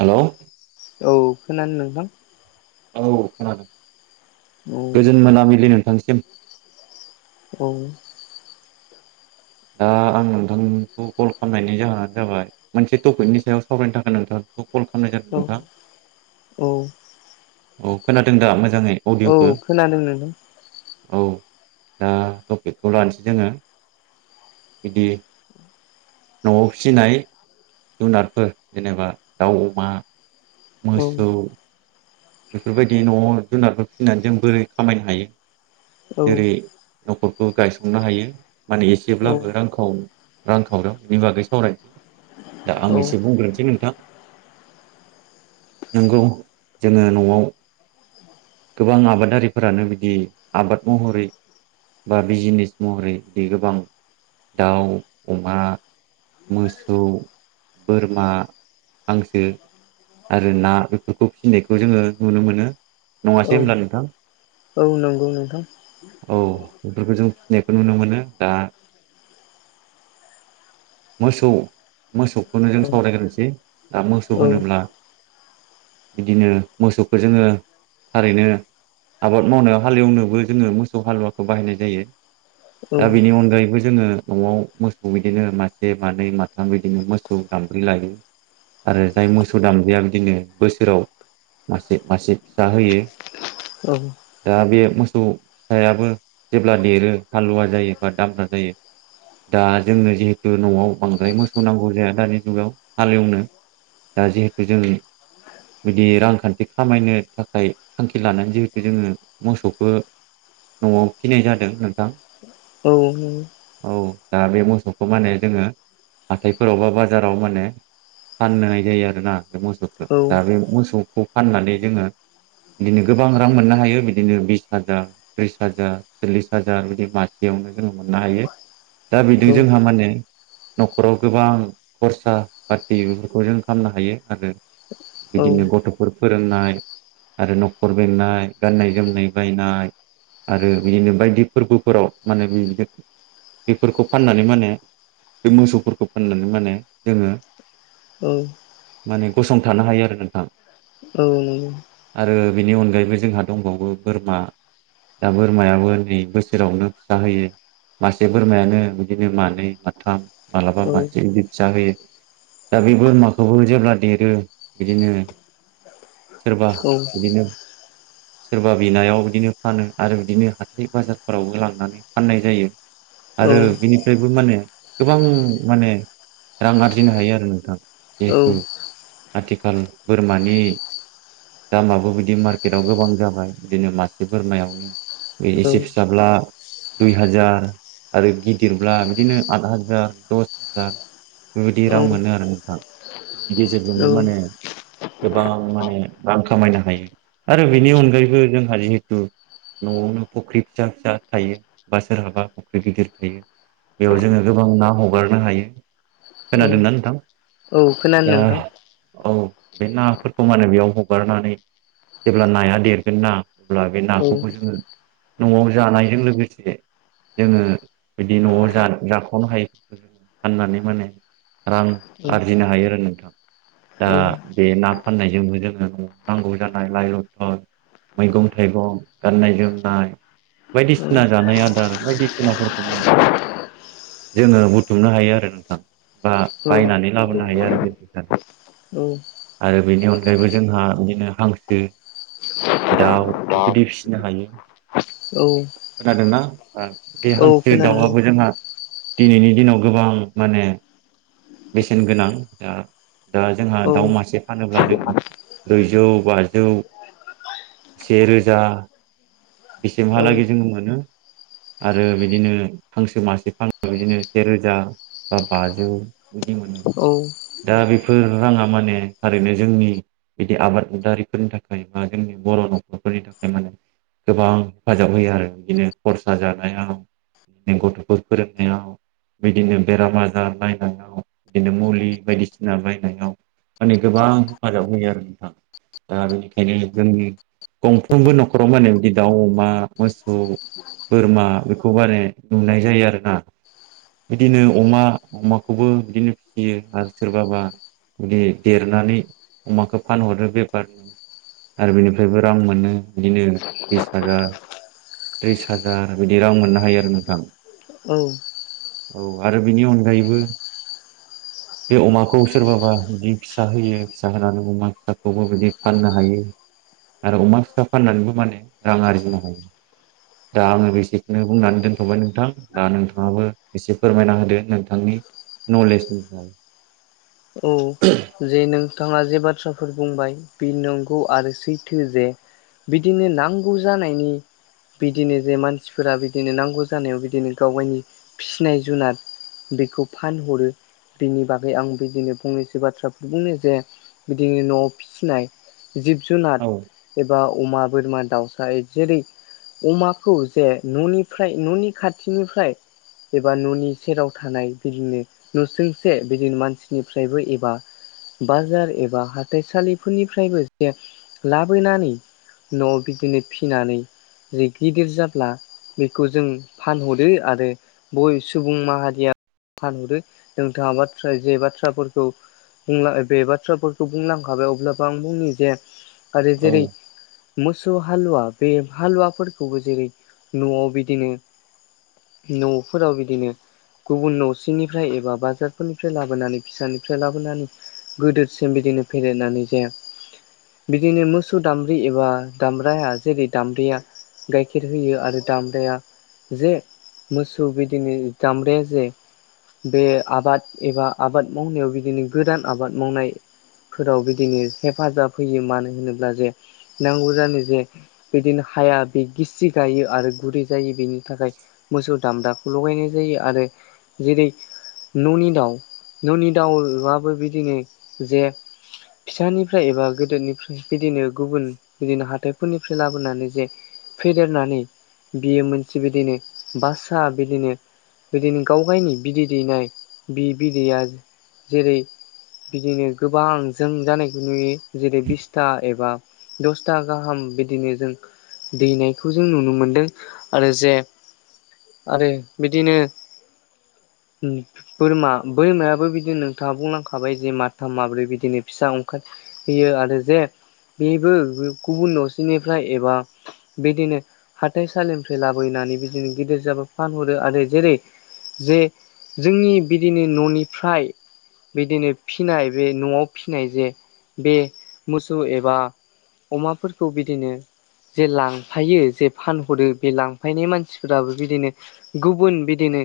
Hello औ खोनादों नोंथां औ खोनादों औ गोजोन मोनामिलि नोंथांनिसिम औ दा आं नोंथांखौ कल खालामनायनि जाहोनानो जाबाय मोनसे टपिकनि सायाव सावरायनो थाखाय नोंथां बे कल खालामनाय जादों औ नोंथां औ औ खोनादों दा मोजाङै औ अडिअखौ खोनादों नोंथां औ दा टपिकखौ लानोसै जोङो बिदि न'आव फिसिनाय जुनारफोर जेनेबा दाउ अमा औ मोसौ बेफोरबायदि न'आव जुनारफोर फिसिनानै जों बोरै खामायनो हायो औ जेरै न'खरखौ गायसंनो हायो माने औ एसेब्लाबो रांखौव रां खावराव बेनि बागै सावरायसै दा औ आं एसे बुंग्रोनोसै नोंथां नोंगौ जोङो न'आव गोबां आबादारिफोरानो बिदि आबाद महरै बा बिजिनेस महरै बिदि गोबां दाउ अमा मोसौ बोरमा हांसो आरो ना बेफोरखौ फिसिनायखौ जोङो नुनो मोनो, औ नङासै होनोमब्ला नोंथां? औ नंगौ नोंथां औ बेफोरखौ जों फिसिनायखौ नुनो मोनो दा मोसौ मोसौखौनो औ जों सावरायग्रोसै दा औ मोसौ होनोब्ला बिदिनो मोसौखौ जोङो थारैनो आबाद मावनायाव हालेवनोबो जोङो मोसौ हालुवाखौ बाहायनाय जायो। औ दा बिनि अनगायैबो जोङो न'आव मोसौ बिदिनो मासे मानैै माथाम बिदिनो मोसौ दामब्रि लायो। आरो जाय मोसौ दामब्रिया बिदिनो बोसोराव मासे मासे फिसा होयो औ दा बे मोसौ फिसायाबो जेब्ला देरो हालुवा जायो बा दाम्रा जायो दा जोंनो जिहे थु न'आव बांद्राय मोसौ नांगौ जाया दानि जुगाव हालेवनो दा जिहेथु जोंनि बिदि रांखान्थि खामायनो थाखाय थांखि लानानै जिहेथु जोङो मोसौखौ न'आव फिनाय जादों नोंथां। औ नंगौ औ औ [unintelligible] औ दा बे मोसौ खौ माने जोङो हाथायफोराव बा बाजाराव माने फाननाय जायो आरोना बे मोसौखौ दा बे मोसौखौ फाननानै जोङो बिदिनो गोबां रां मोननो हायो बिदिनो बिस हाजार त्रिस हाजार सल्लिस हाजार बिदि मासेयावनो जोङो मोननो हायो। दा औ बिदि जोंहा माने न'खराव गोबां खरसा फाथि बेफोरखौ जों खालामनो हायो आरो। बिदिनो गथ'फोर फोरोंनाय आरो न'खर बेंनाय गाननाय जोमनाय बायनाय आरो बिदिनो बायदि फोरबोफोराव माने बिनो बेफोरखौ फाननानै माने बे मोसौफोरखौ फाननानै माने जोङो औ। माने गसंथानो हायो आरो नोंथां। औ नंगौ। आरो बेनि अनगायैबो जोंहा दंबावो बोरमा। दा बोरमायाबो नै बोसोरावनो फिसा होयो मासे बोरमायानो बिदिनो मानै माथाम माब्लाबा मासे बिदि फिसा होयो। दा बे बोरमाखौबो जेब्ला देरो बिदिनो सोरबा बिदिनो सोरबा बिनायाव बिदिनो फानो आरो बिदिनो हाथाइ बाजाराव बो लांनानै फाननाय जायो। आरो बिनिफ्रायबो माने गोबां माने रां आरजिनो हायो आरो नोंथां। जिहेथु आथिखाल बोरमानि दामाबो बिदि मार्केटआव गोबां जाबाय बिदिनो मासे बोरमायावनो बे एसे फिसाब्ला दुइ हाजार आरो गि दिरब्ला बिदिनो आद हाजार दस हाजार बेबायदि रां मोनो आरो नोंथां। [unintelligible] औ गेजेरजोंनो माने गोबां माने रां खामायनो हायो आरो बेनि अनगायैबो जोंहा जिहेथु न'आवनो फुख्रि फिसा फिसा थायो बा सोरहाबा फुख्रि गिदिर थायो। बेयाव जोङो गोबां ना हगारनो हायो औ खोनादोंना नोंथां? औ खोनादों दा नोंथां औ बे नाफोरखौ माने बेयाव हगारनानै जेब्ला नाया देरगोन ना अब्ला बे औ नाखौबो औ जोङो न'आव जानायजों लोगोसे जोङो बिदि न'आव जान जाख'नो हायि फाननानै माने रां औ आरजिनो हायो आरो नोंथां। दा बे ना फाननायजोंबो जोङो नांगौ जानाय लाइ लथ'र मैगं थाइगं गाननाय जोमनाय बायदिसिना औ जानाय आदार बायदिसिनाफोर [unintelligible] जोङो बुथुमनो हायो आरो नोंथां बा बायनानै औ लाबोनो हायो आरो [unintelligible] औ आरो बेनि अनगायैबो जोंहा बिदिनो हांसो दाउ बेबायदि फिसिनो हायो औ खोनादोंना ओ बे हांसो खोनादों दाउहाबो जोंहा दिनैनि दिनाव गोबां माने बेसेन गोनां ओ दा जोंहा औ दाउ मासे फानोब्ला जों ब्रैजौ बाजौ से रोजा औ बेसिमहालागै जोङो मोनो आरो बिदिनो हांसो मासे [unintelligible] बिदिनो सेे रोजा बा बाजौ बिदि मोनो औ दा बेफोर राङा माने थारैनो जोंनि बिदि आबादारिफोरनि थाखाय बा जोंनि बर' न'खरफोरनि थाखाय माने गोबां हेफाजाब होयो आरो बिदिनो खरसा जानायाव गथ'फोर फोरोंनायाव बिदिनो बेराम आजार नायनायाव बिदिनो मुलि बायदिसिना बायनायाव माने गोबां हेफाजाब होयो आरो नोंथां दा बेनिखायनो जोंनि गंफ्रोमबो न'खराव माने बि दाउ अमा मोसौ बोरमा बेखौ बारे नुनाय जायो आरोना बिदिनो अमा अमाखौबो बिदिनो फियो आरो सोरबाबा बिदि देरनानै अमाखो फानहरो बेफारनो आरो बिनिफ्रायबो रां मोनो बिदिनो बिस हाजार त्रिस हाजार बिदि रां मोननो हायो आरो नोंथां। औ औ आरो बेनि अनगायैबो बे अमाखौ सोरबाबा इदि फिसा होयो फिसा होनानै अमा फिसाखौबो बिदि फाननो हायो आरो अमा फिसा फाननानैबो माने रां आरजिनो हायो दा आङो बेसेखोनो बुंनानै दोनथ'बाय नोंथां दा नोंथाङाबो एसे फोरमायना होदो नोंथांनि न'लेजनि फाय औ जे नोंथाङा जे बाथ्राफोर बुंबाय बे नंगौ आरो सैथो जे बिदिनो नांगौ जानायनि बिदिनो जे मानसिफोरा बिदिनो नांगौ जानायाव बिदिनो गावगायनि फिसिनाय जुनाद बिखौ फानहरो बिनि बागै आं बिदिनो फंनैसो बाथ्रा बुंनो जे बिदि न'आव फिसिनाय जिब जुनाद औ एबा अमा बोरमा दाउसाय जेरै अमाखौ जे न'निफ्राय न'नि खाथिनिफ्राय एबा न'नि सेराव थानाय बिदिनो न'सुंसे बिदिनो मानसिनिफ्रायबो एबा बाजार एबा हाथाइसालिफोरनिफ्रायबो [unintelligible] लाबोनानै न'आव बिदिनो फिनानै जि गिदिर जाब्ला बेखौ जों फानहरो आरो बय सुबुं माहारिया फानहरो नोंथाङा बाथ्रा जे बाथ्राफोरखौ बुंला बे बाथ्राफोरखौ बुंलांखाबाय अब्लाबो आं बुंनि जे आरो औ जेरै मोसौ हालुवा बे हालुवाफोरखौबो जेरै न'आव बिदिनो न'फोराव बिदिनो गुबुन न'सेनिफ्राय एबा बाजारफोरनिफ्राय लाबोनानै बिसानिफ्राय लाबोनानै गोदोरसिम बिदिनो फेदेरनानै जाया बिदिनो मोसौ दामब्रि एबा दामब्राया जेरै दामब्रिया गाइखेर होयो आरो दामब्राया जे मोसौ बिदिनो दामब्राया जे बे आबाद एबा आबाद मावनायाव बिदिनो गोदान आबाद मावनाय फोराव बिदिनो हेफाजाब होयो मानो होनोब्ला जे नांगौ जानो जे बिदिनो हाया बे गिसि गायो आरो गुरै जायो बेनि थाखाय मोसौ दामब्राखौ लगायनाय जायो आरो जेरै न'नि दाउ न'नि दाउवा बो बिदिनो जे फिसानिफ्राय एबा गोदोनि फ्राय बिदिनो गुबुन बिदिनो हाथाइफोरनिफ्राय लाबोनानै जे फेदेरनानै बियो मोनसे बिदिनो बासा बिदिनो बिदिनो गावगायनि बिदै दैनाय बि बिदैया जेरै बिदिनो गोबां जों जानायखौ नुयो जेरै बिस्था एबा दसथा गाहाम बिदिनो जों दैनायखौ जों नुनो मोनदों आरो जे आरो बिदिनो उम बोरमा बोरमायाबो बिदिनो नोंथांङा बुंलां खा खाबाय जे माथाम माब्रै बिदिनो फिसा ओंखार होयो आरो जे बेबो गुबुन न'सेनिफ्राय एबा बिदिनो हाथाइसालिनिफ्राय लाबोनानै बिदिनो गिदिर जाबो फानहरो आरो जेरै जे जोंनि बिदिनो न'निफ्राय बिदिनो फिनाय बे न'आव फिसिनाय जे बे मोसौ एबा अमाफोरखौ बिदिनो जे लांफायो जे फानहरो बे लांफायनाय मानसिफोराबो बिदिनो गुबुन बिदिनो